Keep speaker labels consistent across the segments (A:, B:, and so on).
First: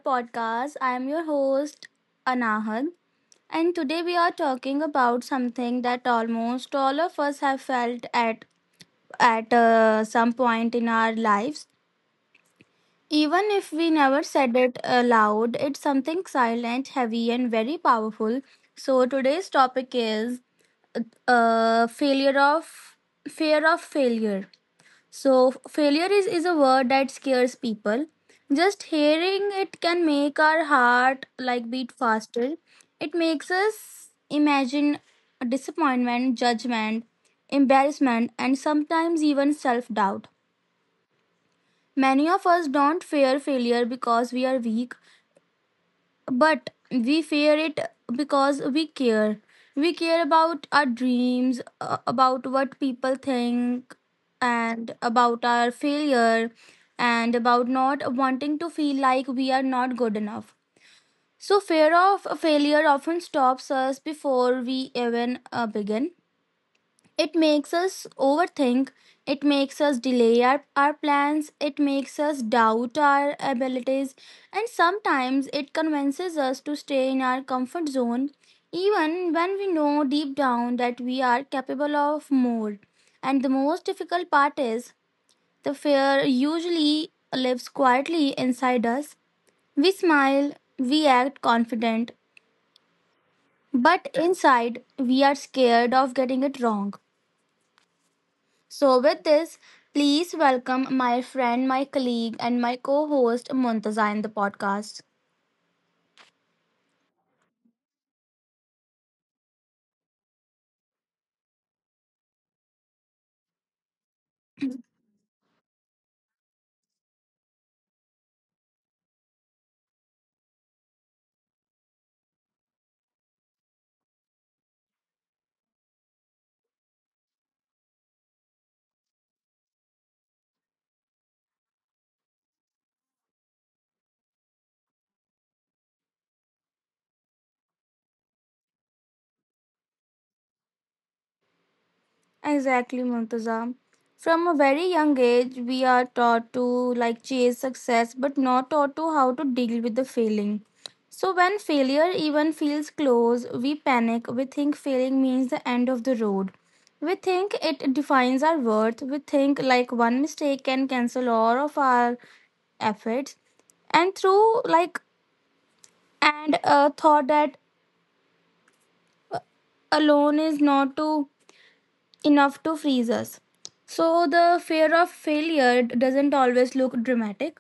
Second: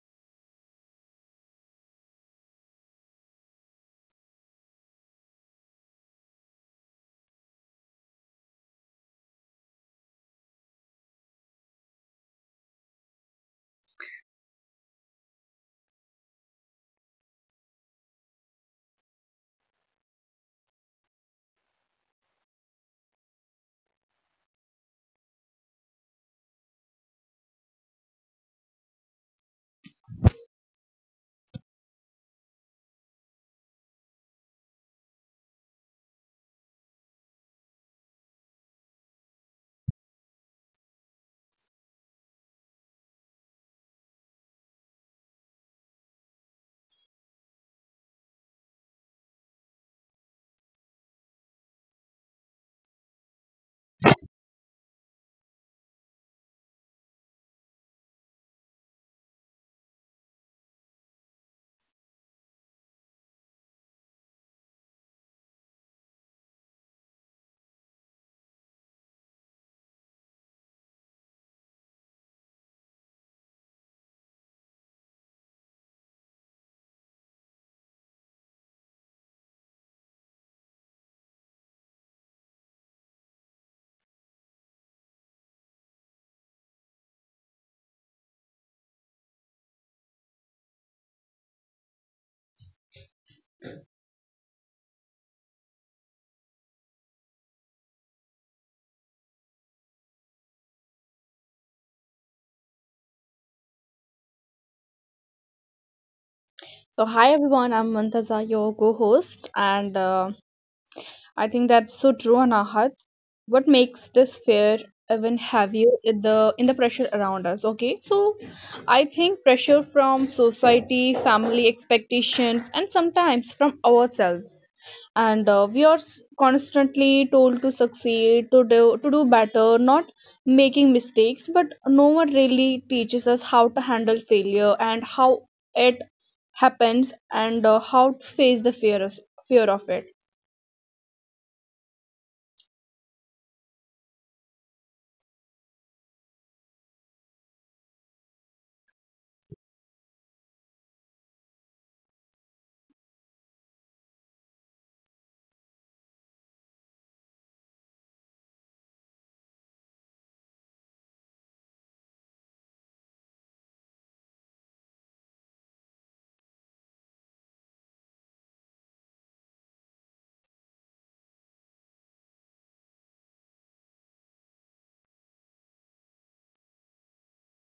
A: podcast. I am your host, Anahad, and today we are talking about something that almost all of us have felt at some point in our lives. Even if we never said it aloud, it's something silent, heavy, and very powerful. So today's topic is failure of fear of failure. So, failure is a word that scares people. Just hearing it can make our heart like beat faster. It makes us imagine disappointment, judgment, embarrassment, and sometimes even self doubt. Many of us don't fear failure because we are weak. But we fear it because we care. We care about our dreams, about what people think, and about our failure, and about not wanting to feel like we are not good enough. So, fear of failure often stops us before we even begin. It makes us overthink, it makes us delay our plans, it makes us doubt our abilities, and sometimes it convinces us to stay in our comfort zone even when we know deep down that we are capable of more. And the most difficult part is the fear usually lives quietly inside us. We smile, we act confident, but inside we are scared of getting it wrong. So, with this, please welcome my friend, my colleague, and my co host Muntaza in the podcast.
B: So, hi everyone, I'm Mantaza, your co host, and I think that's so true, Anahat. What makes this fear even heavier in the pressure around us, okay? So, I think pressure from society, family expectations, and sometimes from ourselves and we are constantly told to succeed to do better not making mistakes, but no one really teaches us how to handle failure and how it happens, and how to face the fear of it.
A: Exactly, Muntaza. From a very young age, we are taught to like chase success, but not taught to how to deal with the failing. So, when failure even feels close, we panic. We think failing means the end of the road. We think it defines our worth. We think like one mistake can cancel all of our efforts and through like and thought that alone is not to, enough to freeze us. So the fear of failure doesn't always look dramatic.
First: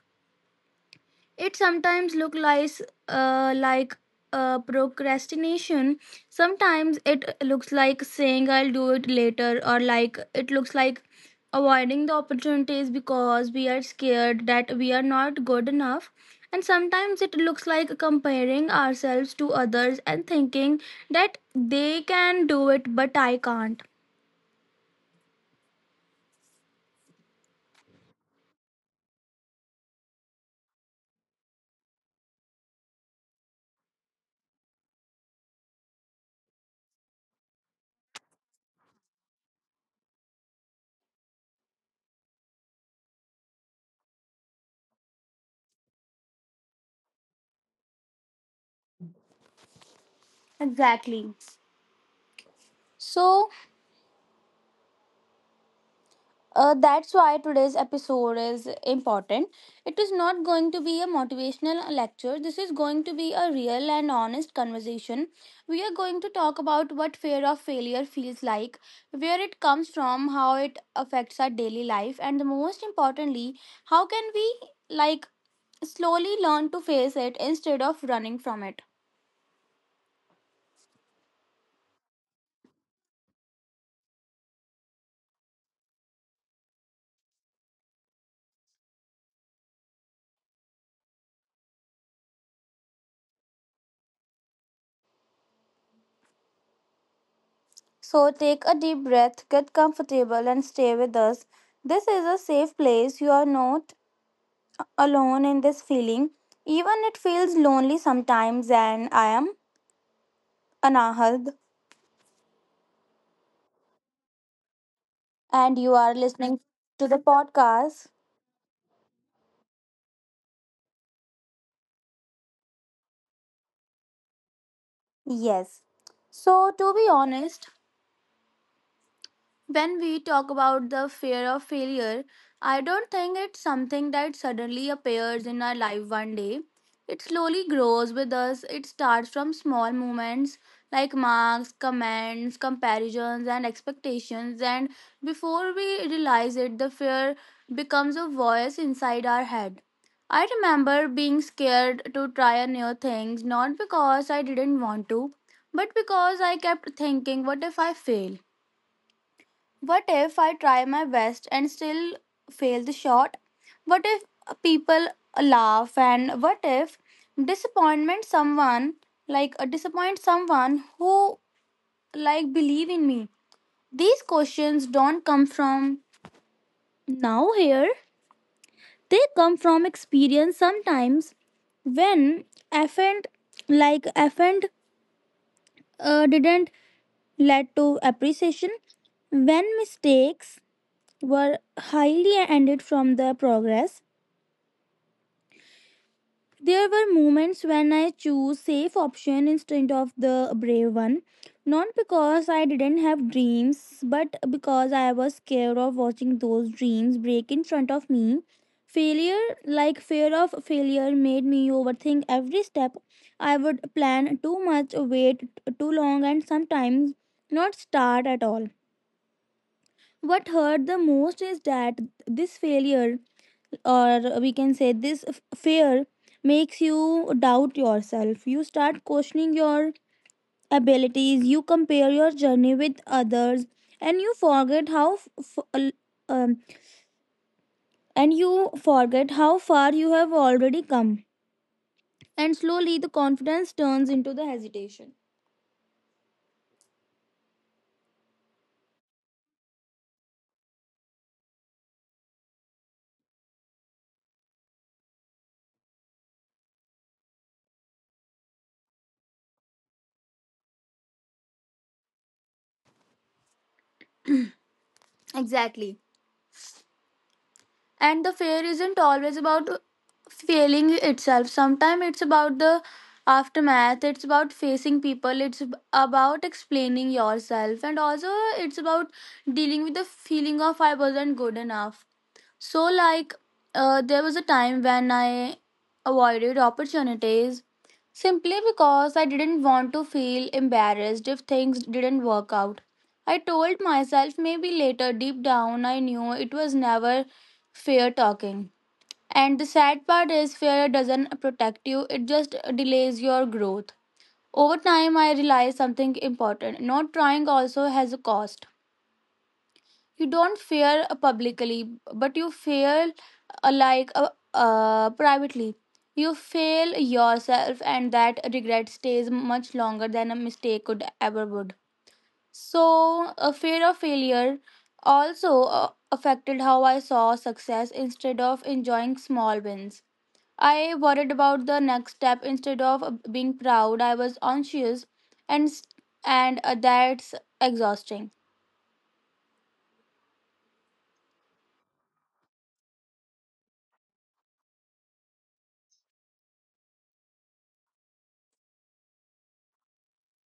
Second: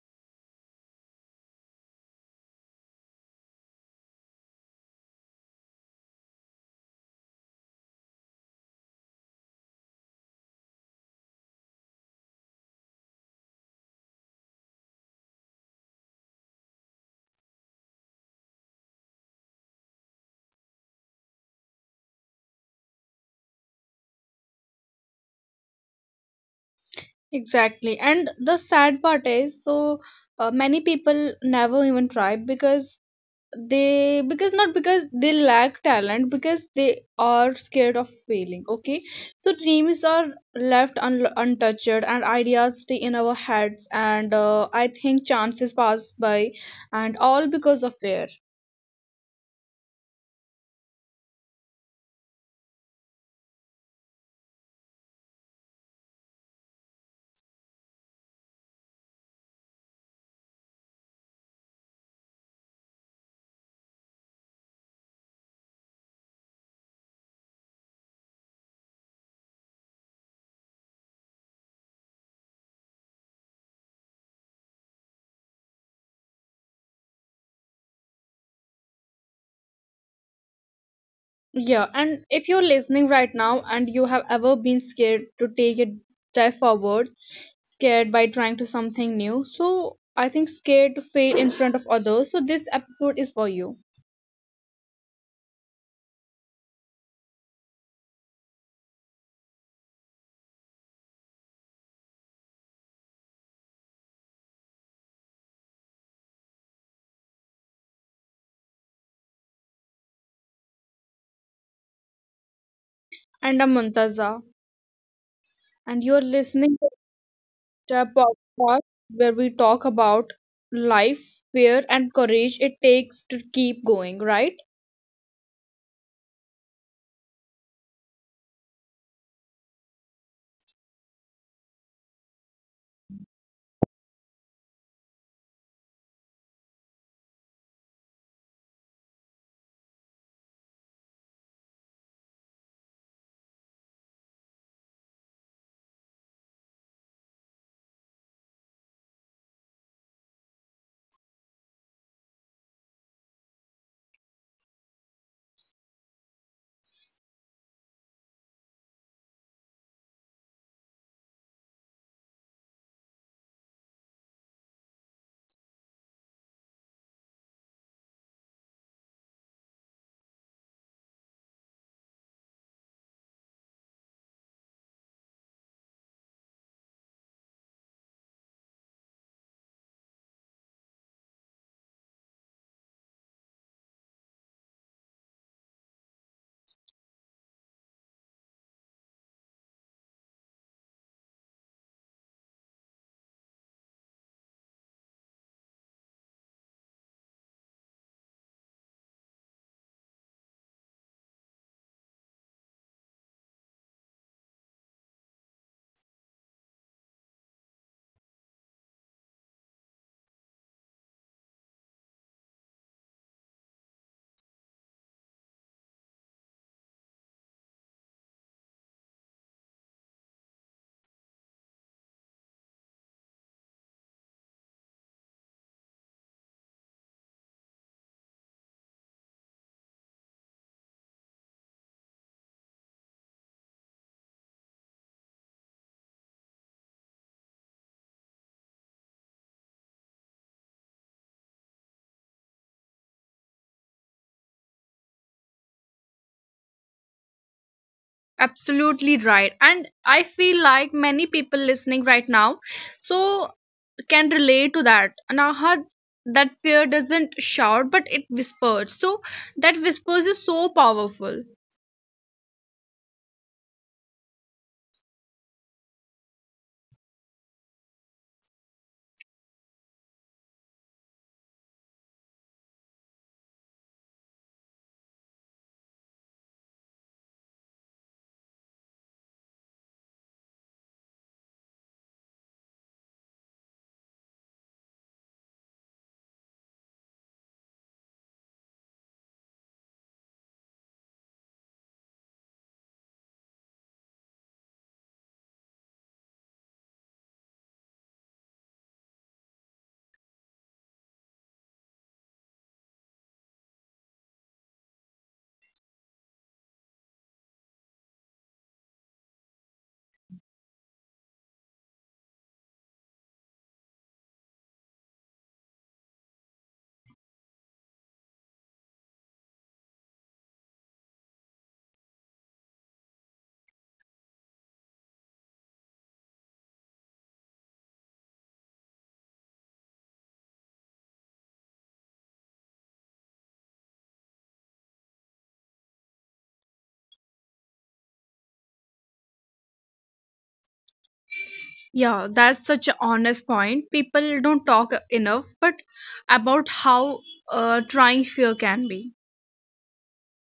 A: It sometimes looks like uh, like procrastination. Sometimes it looks like saying I'll do it later, or like it looks like avoiding the opportunities because we are scared that we are not good enough. And sometimes it looks like comparing ourselves to others and thinking that they can do it but I can't.
B: Exactly, and the sad part is, so many people never even try because they because not because they lack talent, because they are scared of failing, okay? So dreams are left untouched and ideas stay in our heads, and I think chances pass by, and all because of fear.
A: Exactly. So, that's why today's episode is important. It is not going to be a motivational lecture. This is going to be a real and honest conversation. We are going to talk about what fear of failure feels like, where it comes from, how it affects our daily life, and the most importantly, how can we like slowly learn to face it instead of running from it.
B: Yeah, and if you're listening right now and you have ever been scared to take a step forward, scared by trying to something new, so I think scared to fail in front of others, so this episode is for you.
A: So take a deep breath, get comfortable, and stay with us. This is a safe place. You are not alone in this feeling. Even it feels lonely sometimes, and I am Anahad,
B: And I'm Muntaza,
A: and
B: and
A: you
B: you're
A: are
B: listening
A: listening to the
B: to a
A: podcast.
B: podcast where we talk about life, fear, and courage it takes to keep going, right?
A: Yes. So, to be honest, when we talk about the fear of failure, I don't think it's something that suddenly appears in our life one day. It slowly grows with us. It starts from small moments like marks, comments, comparisons, and expectations. And before we realize it, the fear becomes a voice inside our head. I remember being scared to try a new things, not because I didn't want to, but because I kept thinking, what if I fail? What if I try my best and still fail the shot? What if people laugh and what if disappointment someone like disappoint someone who like believe in me? These questions don't come from now here. They come from experience sometimes when effort effort didn't lead to appreciation when mistakes were highly ended from the progress. There were moments when I chose safe option instead of the brave one, not because I didn't have dreams, but because I was scared of watching those dreams break in front of me. Failure, like Fear of failure made me overthink every step. I would plan too much, wait too long, and sometimes not start at all. What hurt the most is that this failure or we can say this f- fear makes you doubt yourself. You start questioning your abilities. You compare your journey with others and you forget how f- f- l- um, and you forget how far you have already come, and slowly the confidence turns into the hesitation.
B: Absolutely right. And I feel like many people listening right now so can relate to that. Naha, that fear doesn't shout, but it whispers. So that whispers is so powerful.
A: Exactly. And the fear isn't always about failing itself. Sometimes it's about the aftermath. It's about facing people. It's about explaining yourself, and also it's about dealing with the feeling of I wasn't good enough. So, there was a time when I avoided opportunities simply because I didn't want to feel embarrassed if things didn't work out. I told myself maybe later, deep down, I knew it was never fair talking. And the sad part is, fear doesn't protect you, it just delays your growth. Over time, I realized something important. Not trying also has a cost. You don't fear publicly, but you fail privately. You fail yourself, and that regret stays much longer than a mistake could ever would. So a fear of failure also affected how I saw success. Instead of enjoying small wins, I worried about the next step. Instead of being proud, I was anxious, and s- and that's exhausting.
B: Yeah, that's such an honest point. People don't talk enough, but about how trying fear can be.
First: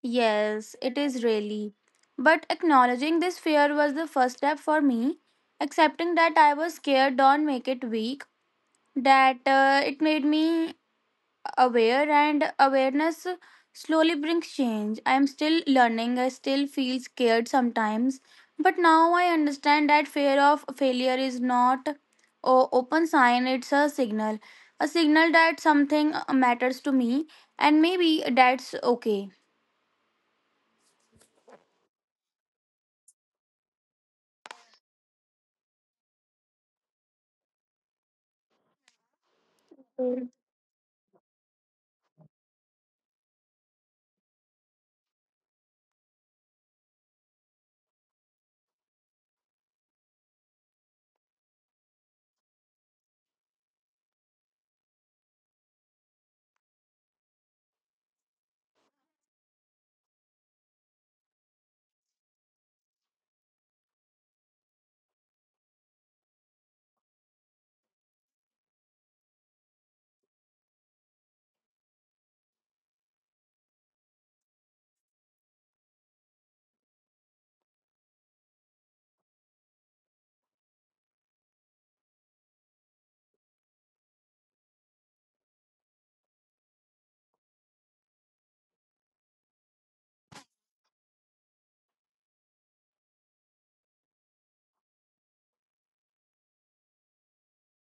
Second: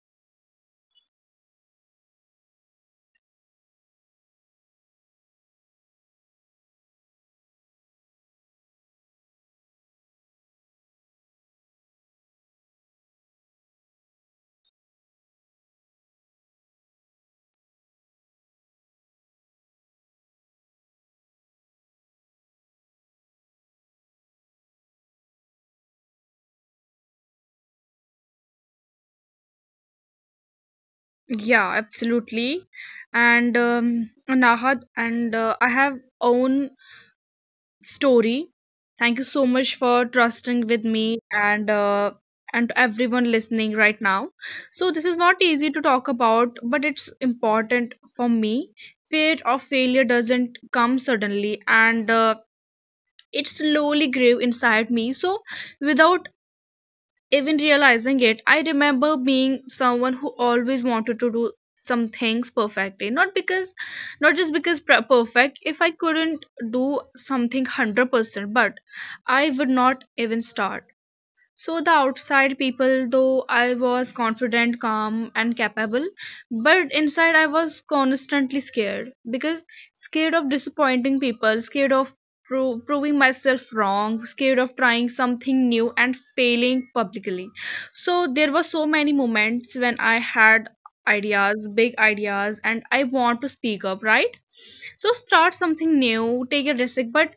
A: Yes, it is really. But acknowledging this fear was the first step for me. Accepting that I was scared don't make it weak, that it made me aware, and awareness slowly brings change. I am still learning, I still feel scared sometimes, but now I understand that fear of failure is not a open sign, it's a signal. A signal that something matters to me, and maybe that's okay.
B: Yeah, absolutely. And Nahad, and I have own story. Thank you so much for trusting with me, and to everyone listening right now. So this is not easy to talk about, but it's important for me. Fear of failure doesn't come suddenly, and it slowly grew inside me. So without even realizing it, I remember being someone who always wanted to do some things perfectly. Not just because perfect. If I couldn't do something 100%, but I would not even start. So the outside people, though I was confident, calm, and capable, but inside I was constantly scared because scared of disappointing people, scared of proving myself wrong, scared of trying something new and failing publicly. So there were so many moments when I had ideas, big ideas, and I want to speak up, right? So start something new, take a risk, but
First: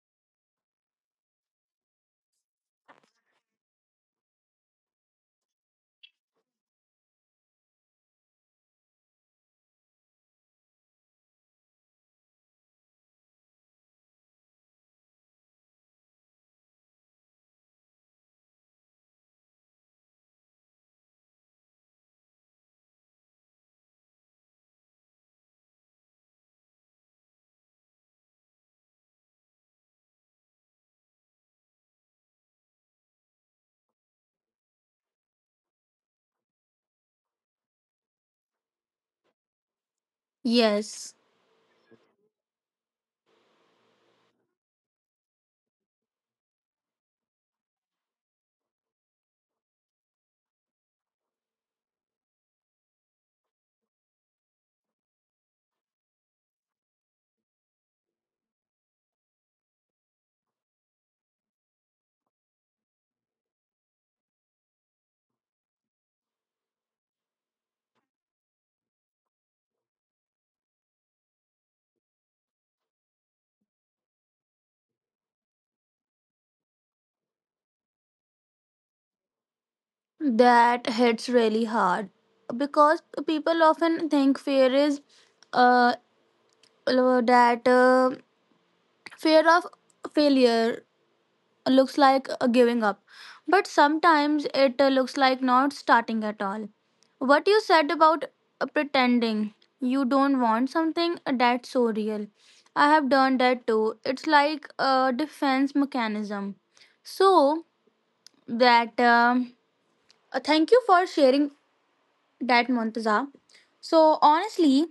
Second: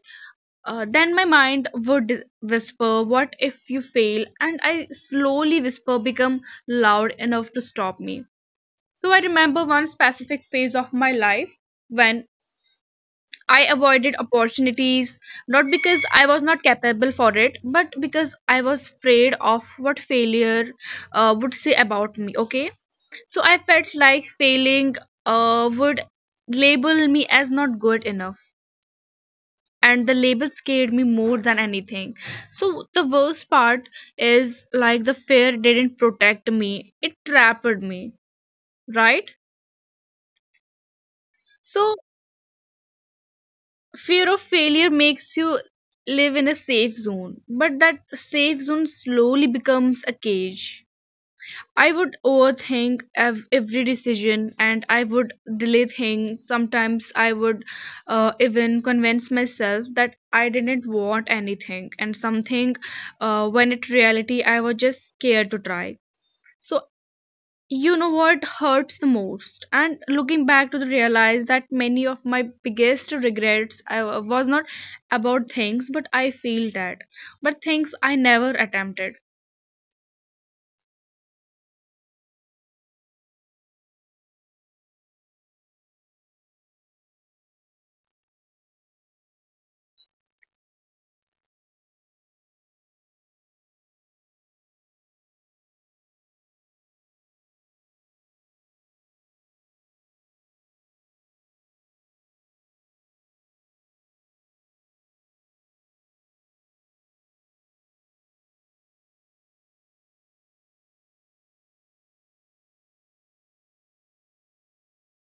B: then my mind would whisper, what if you fail? And I slowly whisper become loud enough to stop me. So I remember one specific phase of my life when I avoided opportunities, not because I was not capable for it, but because I was afraid of what failure would say about me. Okay, so I felt like failing would label me as not good enough, and the label scared me more than anything. So the worst part is, like, the fear didn't protect me, it trapped me, right?
A: Yes,
B: So fear of failure makes you live in a safe zone, but that safe zone slowly becomes a cage. I would overthink every decision and I would delay things. Sometimes I would even convince myself that I didn't want anything and something, when in reality I was just scared to try. So, you know what hurts the most? And looking back to the realize that many of my biggest regrets I was not about things, but I feel that. But things I never attempted.
A: that hits really hard because people often think fear is uh, that fear of failure looks like giving up, but sometimes it looks like not starting at all. What you said about pretending you don't want something, that's so real. I have done that too. It's like a defense mechanism. So that thank you for sharing that, Muntaza. So honestly,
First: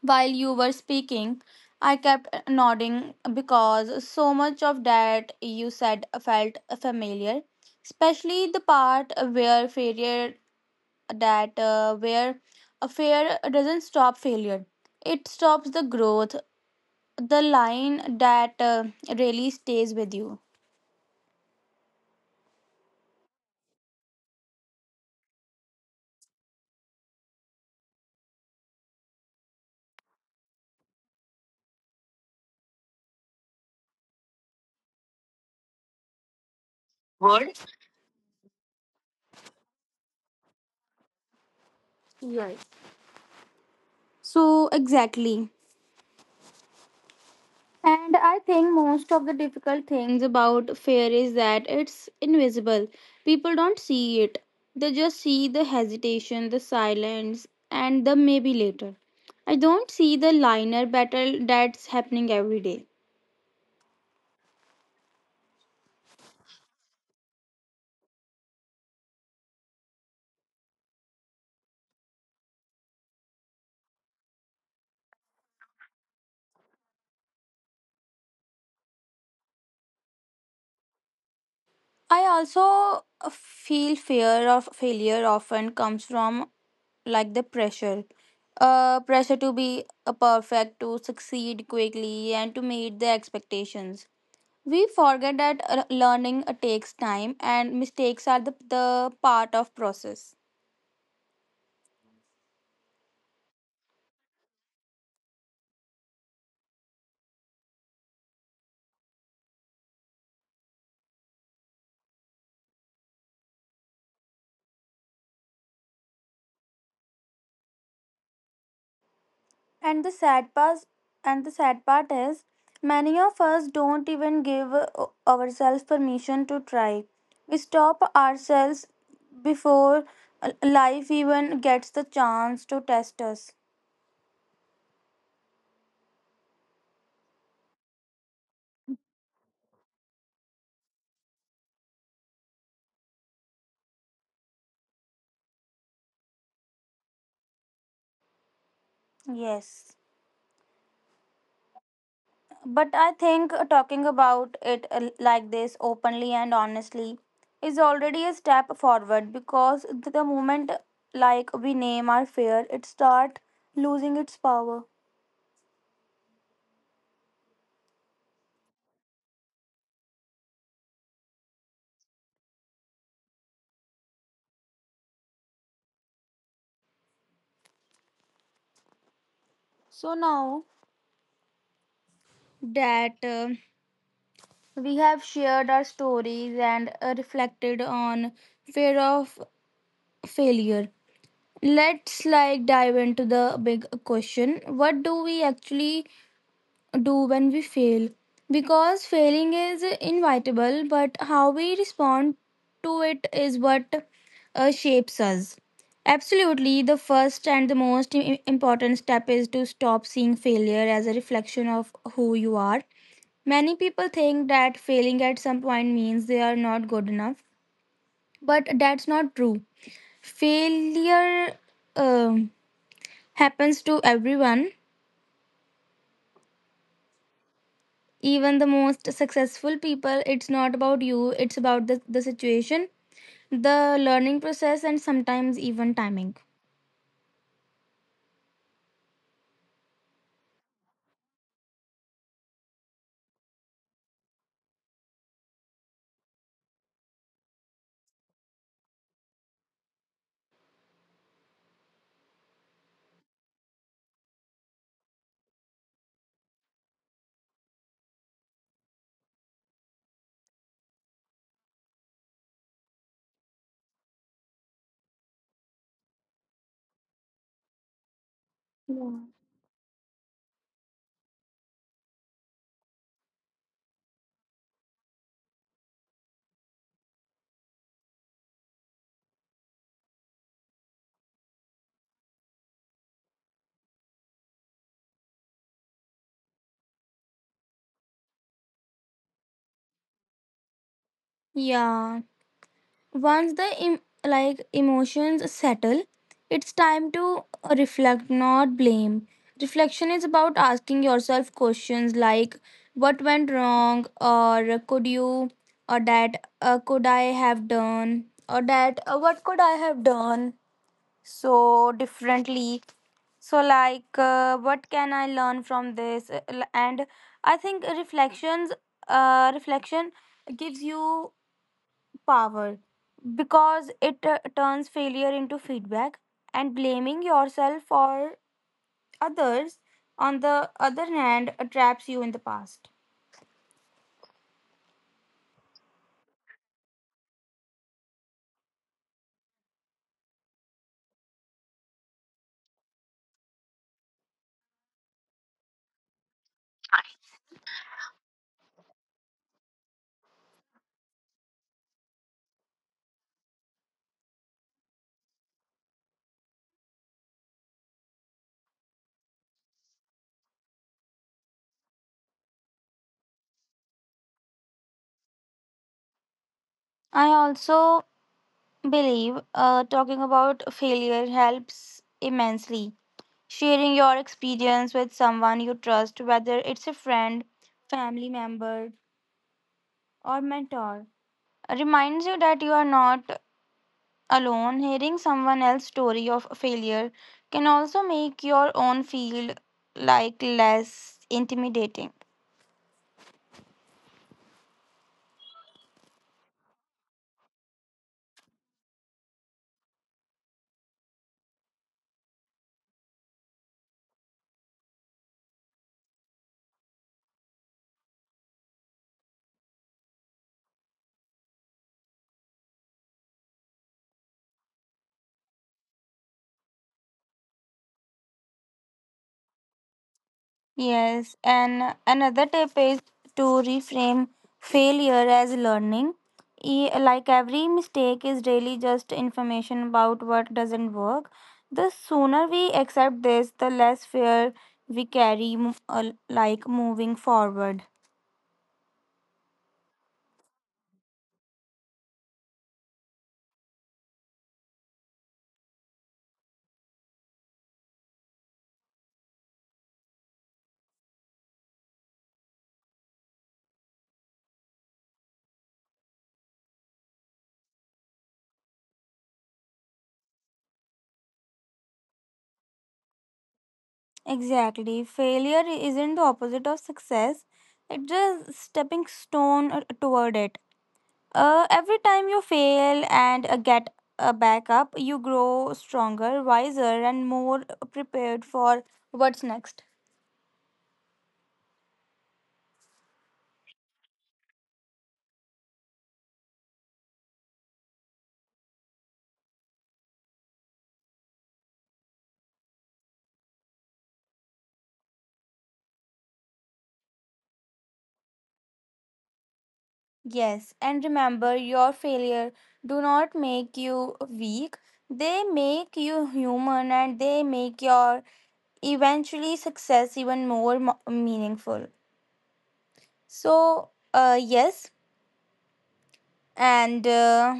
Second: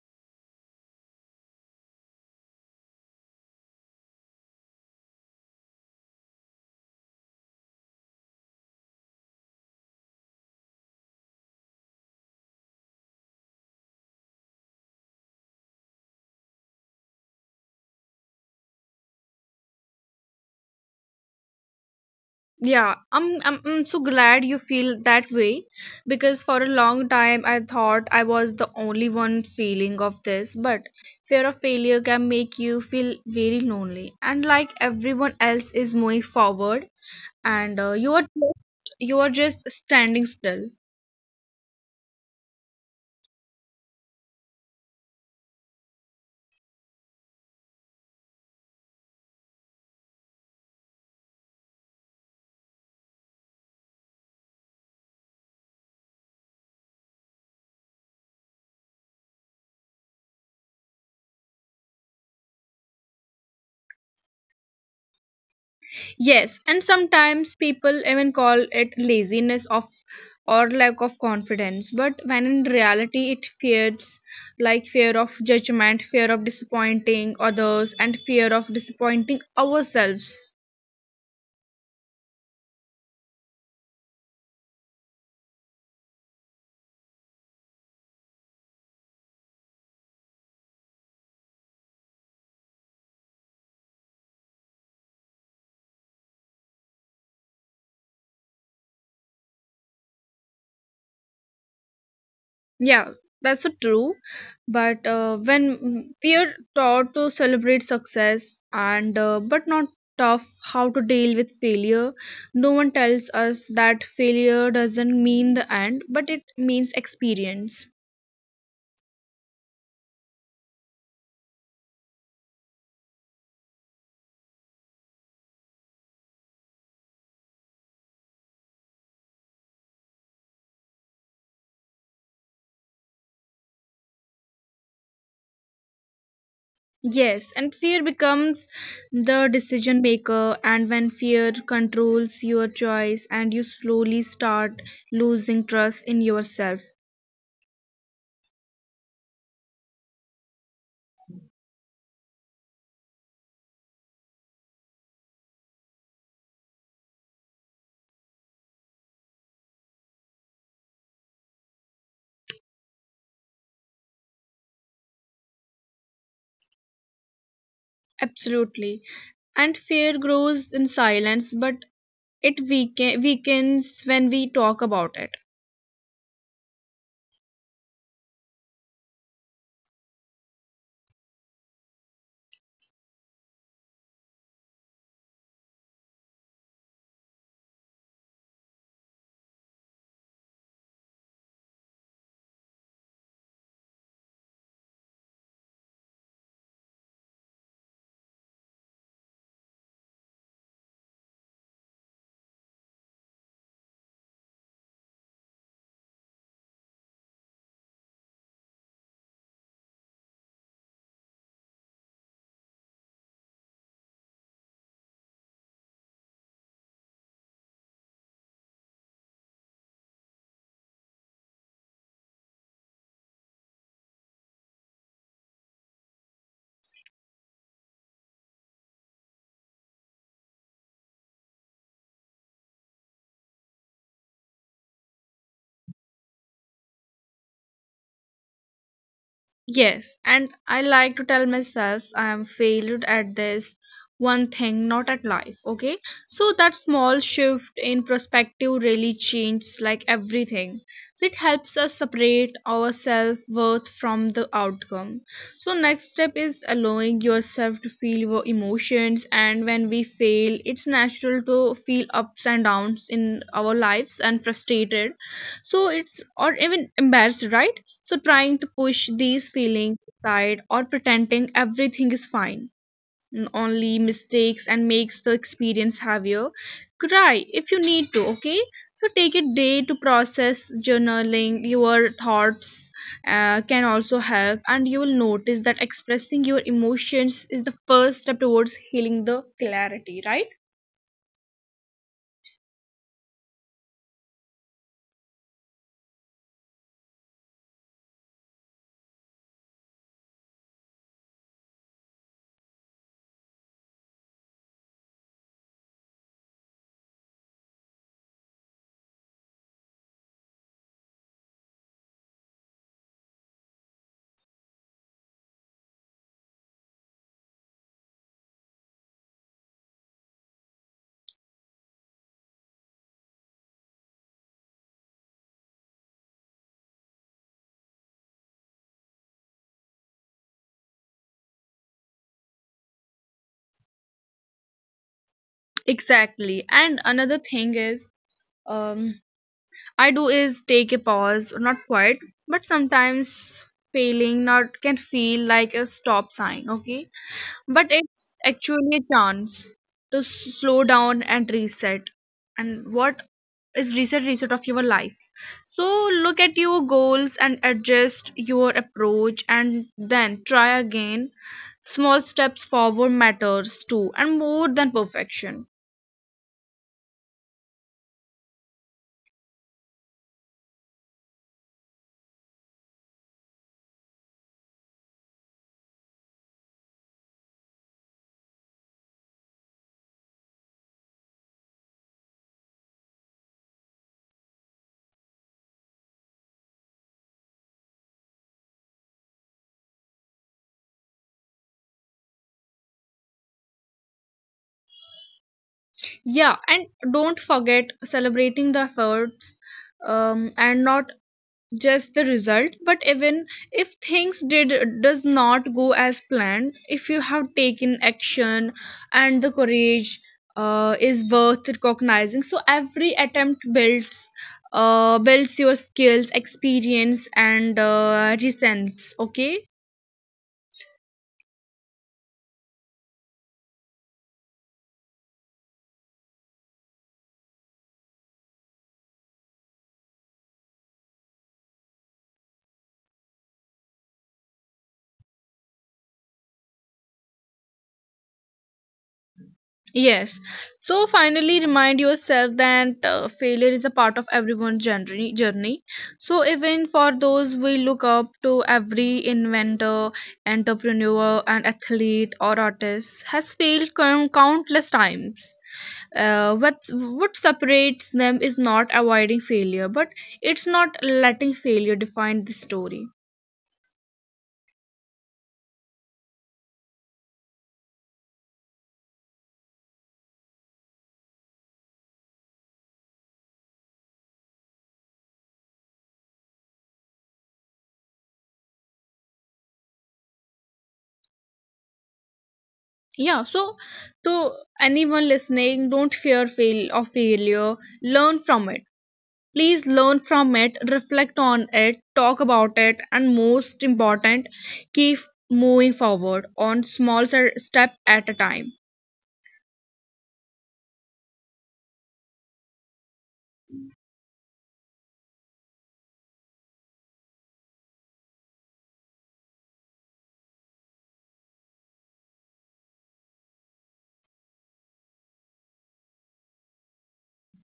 A: while you were speaking, I kept nodding because so much of that you said felt familiar, especially the part where failure that where a failure doesn't stop failure, it stops the growth. The line that really stays with you.
B: Yeah, I'm so glad you feel that way, because for a long time I thought I was the only one feeling of this, but fear of failure can make you feel very lonely and like everyone else is moving forward, and you are just standing still.
A: Right. So exactly. And I think most of the difficult things about fear is that it's invisible. People don't see it. They just see the hesitation, the silence, and the maybe later. I don't see the liner battle that's happening every day.
B: Yes, and sometimes people even call it laziness of or lack of confidence, but when in reality it fears, like fear of judgment, fear of disappointing others, and fear of disappointing ourselves.
A: I also feel fear of failure often comes from like the pressure to be a perfect, to succeed quickly, and to meet the expectations. We forget that learning takes time and mistakes are the part of process.
B: Yeah, that's so true. But when we are taught to celebrate success and but not tough how to deal with failure, no one tells us that failure doesn't mean the end, but it means experience.
A: And the sad part and the sad part is many of us don't even give ourselves permission to try. We stop ourselves before life even gets the chance to test us.
B: Yes, and fear becomes the decision maker, and when fear controls your choice, and you slowly start losing trust in yourself.
A: Yes. But I think talking about it like this openly and honestly is already a step forward because the moment like we name our fear, it start losing its power.
B: Absolutely. And fear grows in silence, but it weakens when we talk about it.
A: So now that we have shared our stories and reflected on fear of failure, let's like dive into the big question: what do we actually do when we fail, because failing is inevitable, but how we respond to it is what shapes us. Absolutely. The first and the most important step is to stop seeing failure as a reflection of who you are. Many people think that failing at some point means they are not good enough, but that's not true. Failure um, happens to everyone, even the most successful people. It's not about you, it's about the situation, the learning process, and sometimes even timing.
B: Yes, and I like to tell myself I am failed at this one thing, not at life. Okay, so that small shift in perspective really changes like everything. So it helps us separate our self worth from the outcome. So next step is allowing yourself to feel your emotions, and when we fail, it's natural to feel ups and downs in our lives and frustrated. So it's or even embarrassed, right? So trying to push
A: Yeah.
B: these feelings aside or pretending everything is fine, and only mistakes and makes the experience heavier. Cry if you need to, okay? So take a day to process journaling your thoughts can also help, and you will notice that expressing your emotions is the first step towards healing the clarity, right?
A: Yeah, once the emotions settle, it's time to reflect, not blame. Reflection is about asking yourself questions like what went wrong, or could you or that could I have done or that what could I have done so differently, so like what can I learn from this. L- and I think reflections Reflection gives you power because it turns failure into feedback, and blaming yourself for others on the other hand traps you in the past.
B: Exactly. And another thing is, um I do is take a pause, not quite, but sometimes failing not can feel like a stop sign, okay? But it's actually a chance to slow down and reset. And what is reset of your life? So look at your goals and adjust your approach and then try again. Small steps forward matters too and more than perfection.
A: I also believe talking about failure helps immensely. Sharing your experience with someone you trust, whether it's a friend, family member, or mentor, reminds you that you are not alone. Hearing someone else's story of failure can also make your own feel like less intimidating.
B: Yeah, and don't forget celebrating the efforts, and not just the result, but even if things did does not go as planned, if you have taken action and the courage is worth recognizing. So every attempt builds your skills, experience, and resilience. Okay.
A: Yes, and another tip is to reframe failure as learning. Like every mistake is really just information about what doesn't work. The sooner we accept this, the less fear we carry, like moving forward.
B: Yes. So finally, remind yourself that failure is a part of everyone's journey. Journey. So even for those we look up to, every inventor, entrepreneur, and athlete or artist has failed countless times. What separates them is not avoiding failure, but it's not letting failure define the story.
A: Exactly. Failure isn't the opposite of success, it's a stepping stone toward it. Every time you fail and get a backup, you grow stronger, wiser, and more prepared for what's next.
B: Yeah. So to anyone listening, don't fear fail of failure. Learn from it. Please learn from it, reflect on it, talk about it, and most important, keep moving forward on small step at a time.
A: Yes, and remember your failure do not make you weak. They make you human and they make your eventually success even more meaningful. So, yes, and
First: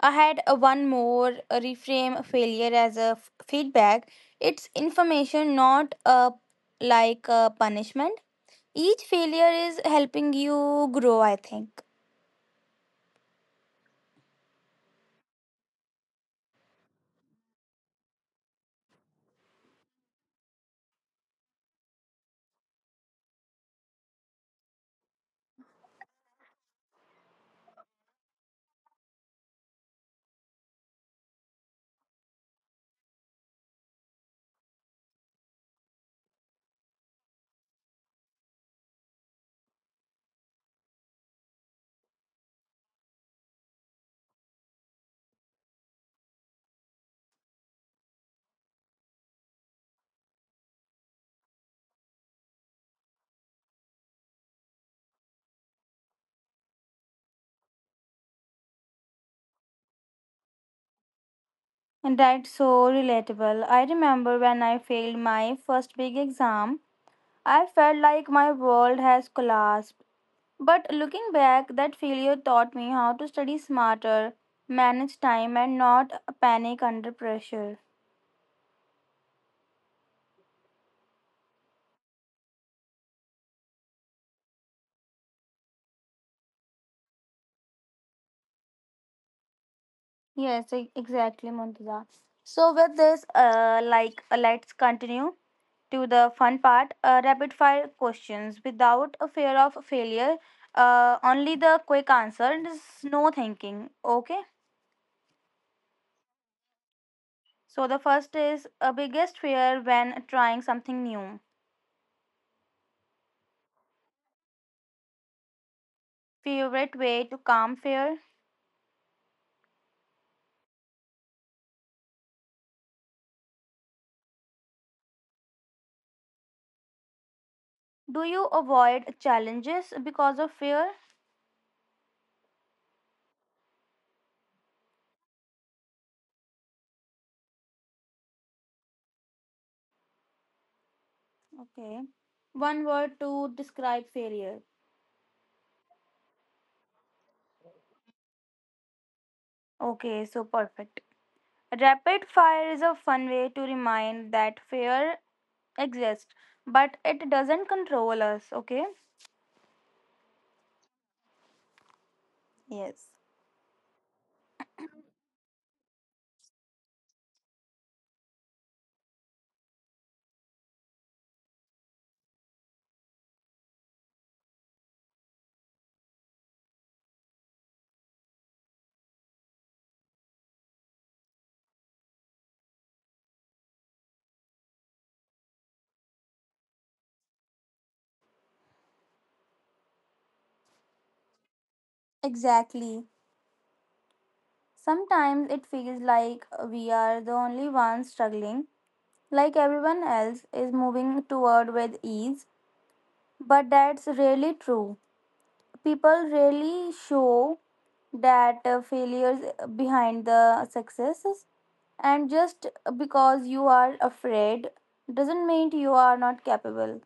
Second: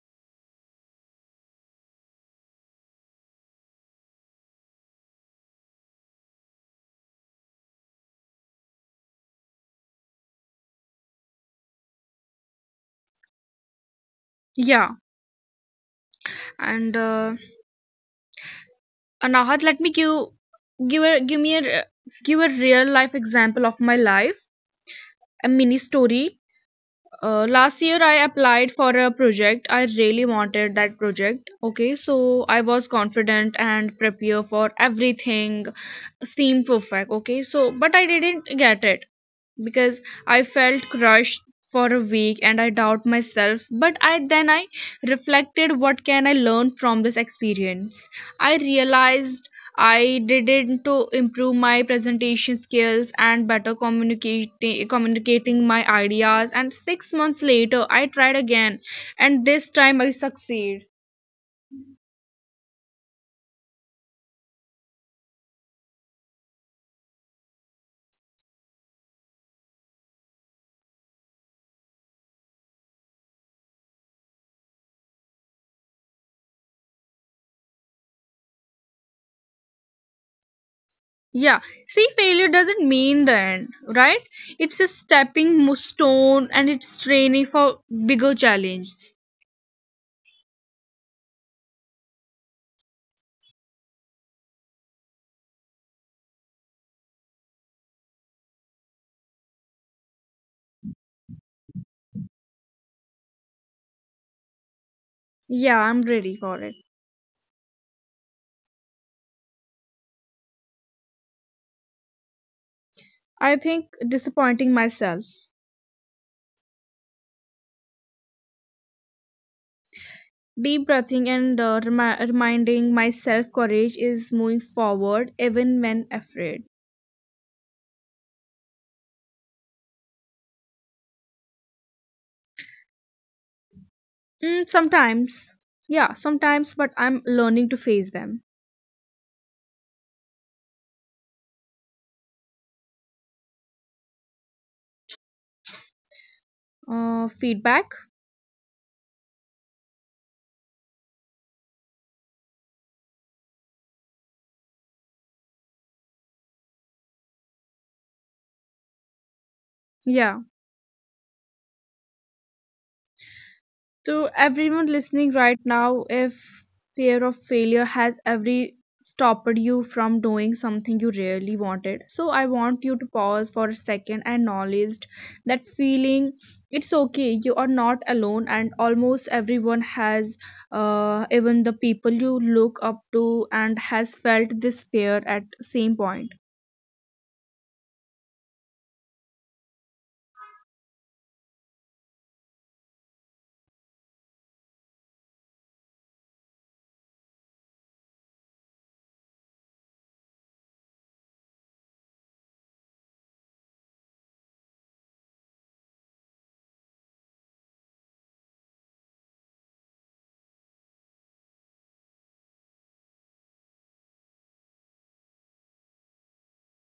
A: I had a one more a reframe failure as a feedback. It's information, not a like a punishment. Each failure is helping you grow. I think.
B: Yeah, and Anahat, let me give give a give me a give a real life example of my life, a mini story. Last year I applied for a project. I really wanted that project. Okay, so I was confident and prepared for everything seemed perfect. Okay, so but I didn't get it, because I felt crushed for a week, and I doubt myself, but I then I reflected what can I learn from this experience. I realized I did it to improve my presentation skills and better communicating my ideas, and 6 months later I tried again, and this time I succeed.
A: And that's so relatable. I remember when I failed my first big exam, I felt like my world has collapsed. But looking back, that failure taught me how to study smarter, manage time, and not panic under pressure.
B: Yeah, see, failure doesn't mean the end, right? It's a stepping stone, and it's training for bigger challenge.
A: Yes, exactly, Muntaza. So with this, let's continue to the fun part. Rapid fire questions without a fear of failure. Only the quick answer and no thinking. Okay.
B: Yeah, I'm ready for it.
A: So the first is a biggest fear when trying something new.
B: I think disappointing myself,
A: Favorite way to calm fear.
B: deep breathing, and reminding myself courage is moving forward even when afraid.
A: Do you avoid challenges because of fear?
B: Mm, sometimes, yeah, sometimes, but I'm learning to face them.
A: Okay. One word to describe failure.
B: Feedback,
A: Okay, so perfect. Rapid fire is a fun way to remind that fear exists, but it doesn't control us, okay?
B: yeah.
A: Yes.
B: To everyone listening right now, if fear of failure has ever stopped you from doing something you really wanted, so I want you to pause for a second and acknowledge that feeling. It's okay, you are not alone, and almost everyone has, even the people you look up to, and has felt this fear at same point.
A: Exactly. Sometimes it feels like we are the only ones struggling, like everyone else is moving toward with ease, but that's really true. People really show that failures behind the successes, and just because you are afraid doesn't mean you are not capable.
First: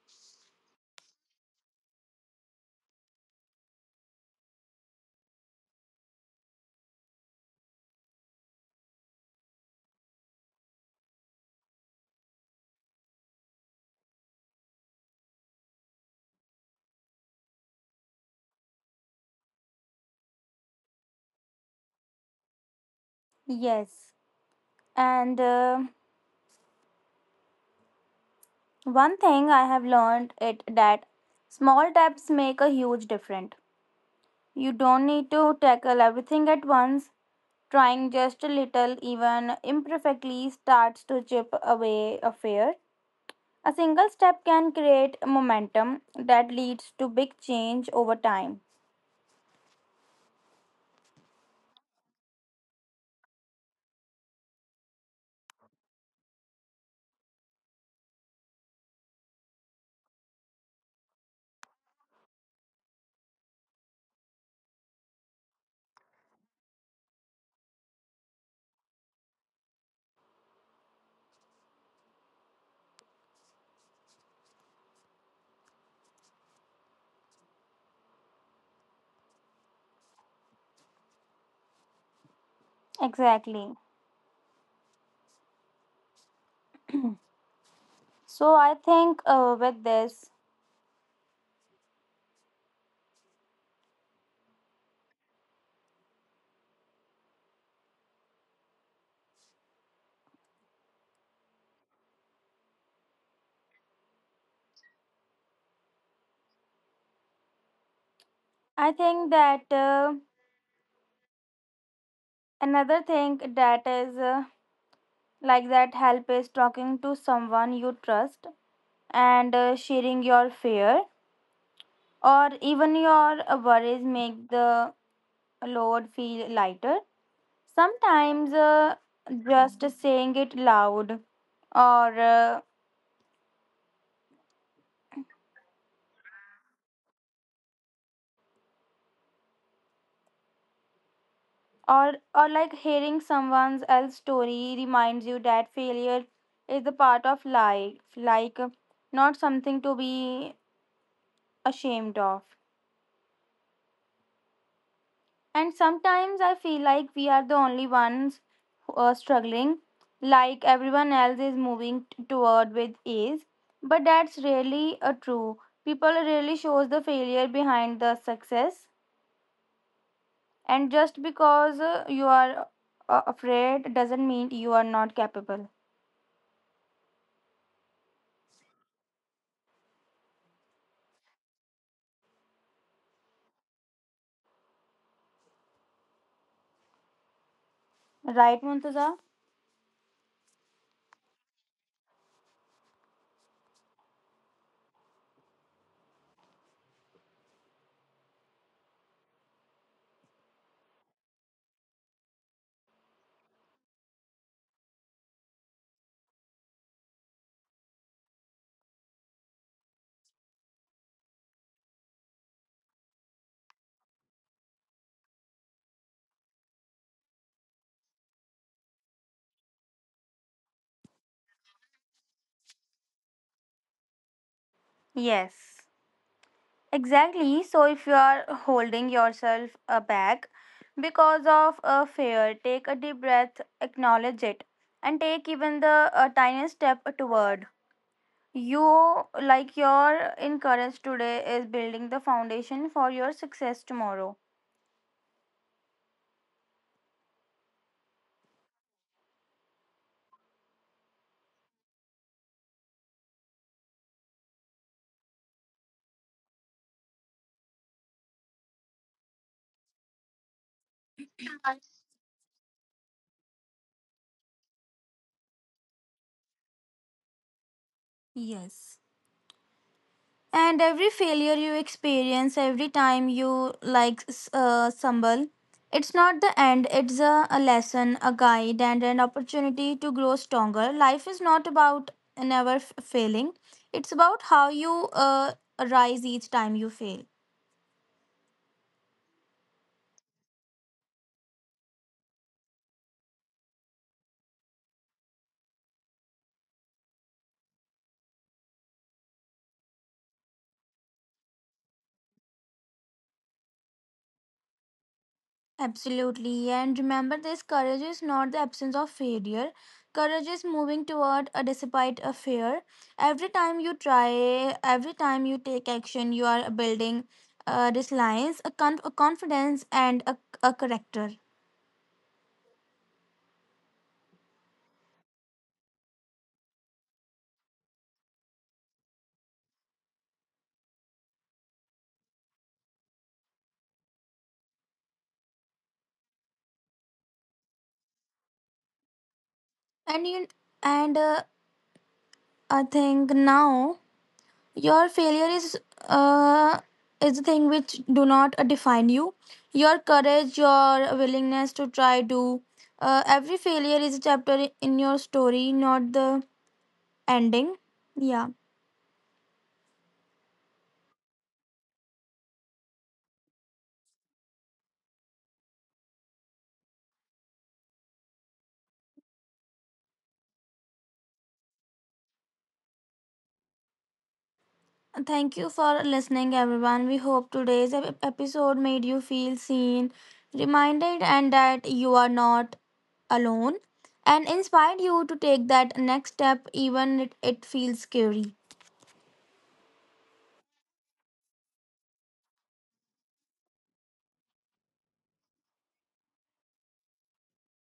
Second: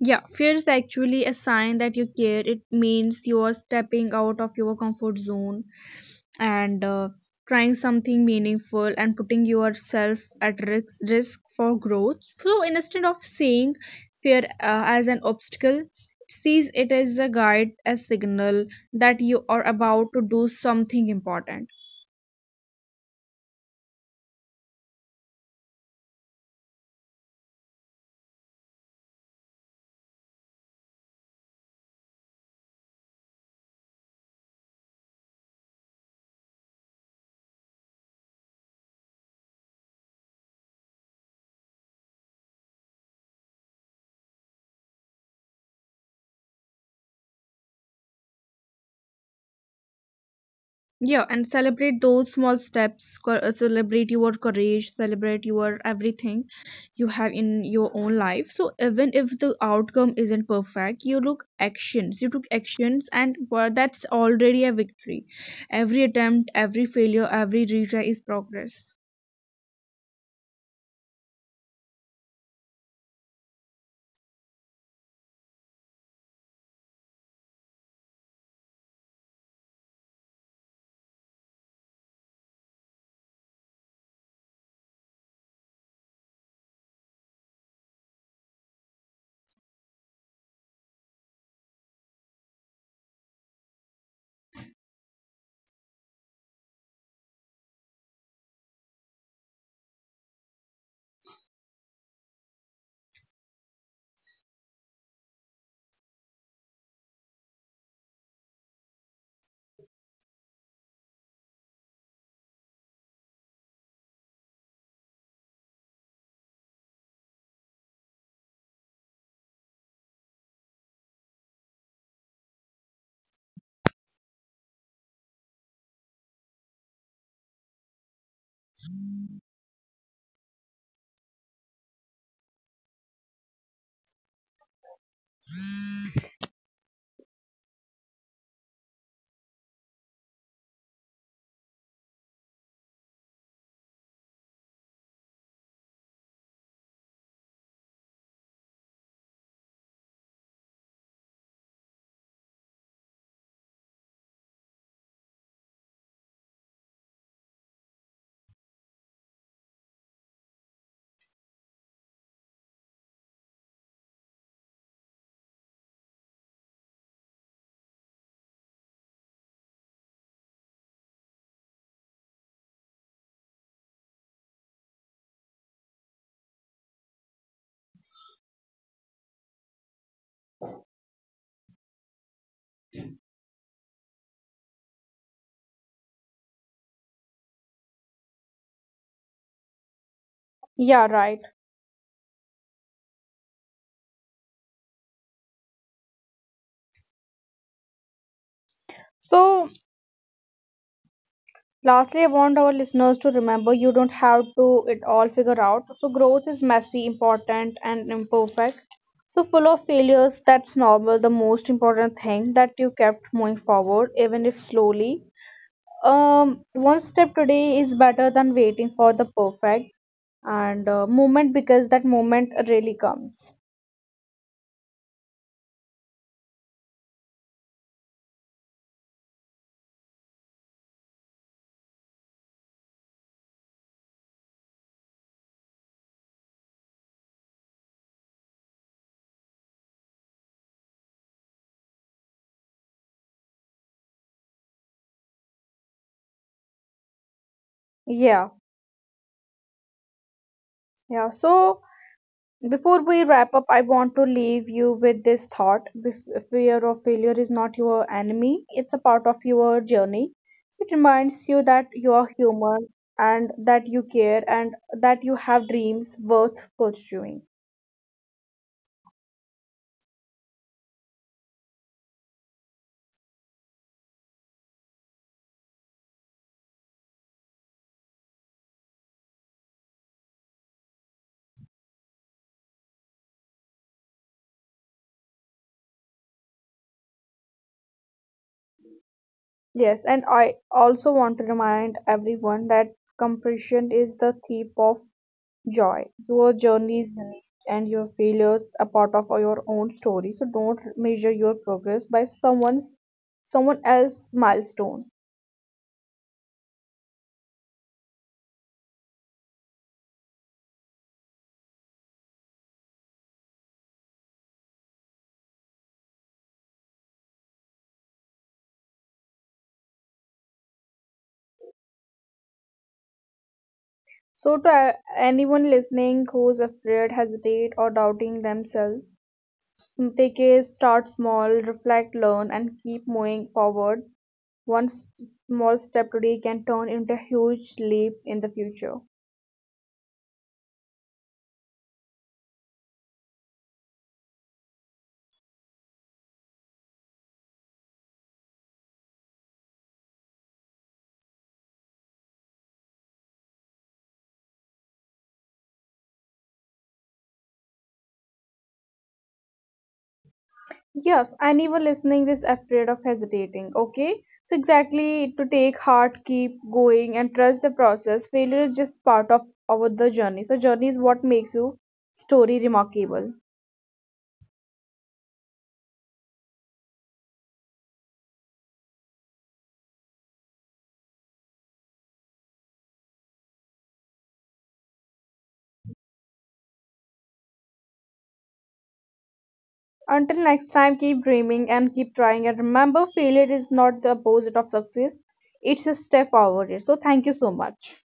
B: Yeah, fear is actually a sign that you care. It means you are stepping out of your comfort zone and trying something meaningful and putting yourself at risk for growth. So instead of seeing fear as an obstacle, sees it as a guide, a signal that you are about to do something important.
A: Yes, and one thing I have learned it that small steps make a huge difference. You don't need to tackle everything at once. Trying just a little, even imperfectly, starts to chip away a fear. A single step can create momentum that leads to big change over time.
B: Yeah, and celebrate those small steps. Celebrate your courage, celebrate your everything you have in your own life. So, even if the outcome isn't perfect, you took actions, and well, that's already a victory. Every attempt, every failure, every retry is progress.
A: Exactly. So I think with this, I think that another thing that is. Like that, help is talking to someone you trust and sharing your fear or even your worries make the load feel lighter. Sometimes just saying it loud or uh, or like hearing someone else's story reminds you that failure is the part of life, like not something to be ashamed of. And sometimes I feel like we are the only ones who struggling, like everyone else is moving toward with ease. But that's rarely a true. People rarely shows the failure behind the success. And just because you are afraid doesn't mean you are not capable. Right, Muntaza?
B: Yeah, right. So lastly, I want our listeners to remember you don't have to it all figure out. So growth is messy, important and imperfect. So full of failures, that's normal. The most important thing that you kept moving forward, even if slowly. One step today is better than waiting for the perfect, and moment because that moment really comes.
A: Yes. Exactly. So if you are holding yourself back because of a fear, take a deep breath, acknowledge it, and take even the tiniest step toward. You, like your encourage today, is building the foundation for your success tomorrow.
B: Yeah, yeah. So before we wrap up, I want to leave you with this thought. Fear of failure is not your enemy, it's a part of your journey. It reminds you that you are human and that you care and that you have dreams worth pursuing.
A: Yes. And every failure you experience, every time you stumble, it's not the end. It's a lesson, a guide, and an opportunity to grow stronger. Life is not about never failing. It's about how you rise each time you fail.
B: Yes, and I also want to remind everyone that compression is the thief of joy. Your journey is unique and your failures are part of your own story. So don't measure your progress by someone else's milestone.
A: Absolutely. And remember, this courage is not the absence of failure. Courage is moving toward a despite a fear. Every time you try, every time you take action, you are building resilience, a, a confidence, and a character.
B: So to anyone listening who's afraid, hesitate or doubting themselves, take a start small, reflect, learn and keep moving forward. One small step today can turn into a huge leap in the future.
A: And you, and I think now your failure uh, is the thing which do not define you. Your courage, your willingness to try, do every failure is a chapter in your story, not the ending. Yeah,
B: Yes, anyone listening is afraid of hesitating, okay? So, exactly to take heart, keep going, and trust the process. Failure is just part of our the journey. So, journey is what makes you story remarkable.
A: thank you for listening everyone. We hope today's episode made you feel seen, reminded, and that you are not alone, and inspired you to take that next step even it feels scary.
B: Until next time, keep dreaming and keep trying. And remember, failure is not the opposite of success, it's a step forward. So, thank you so much.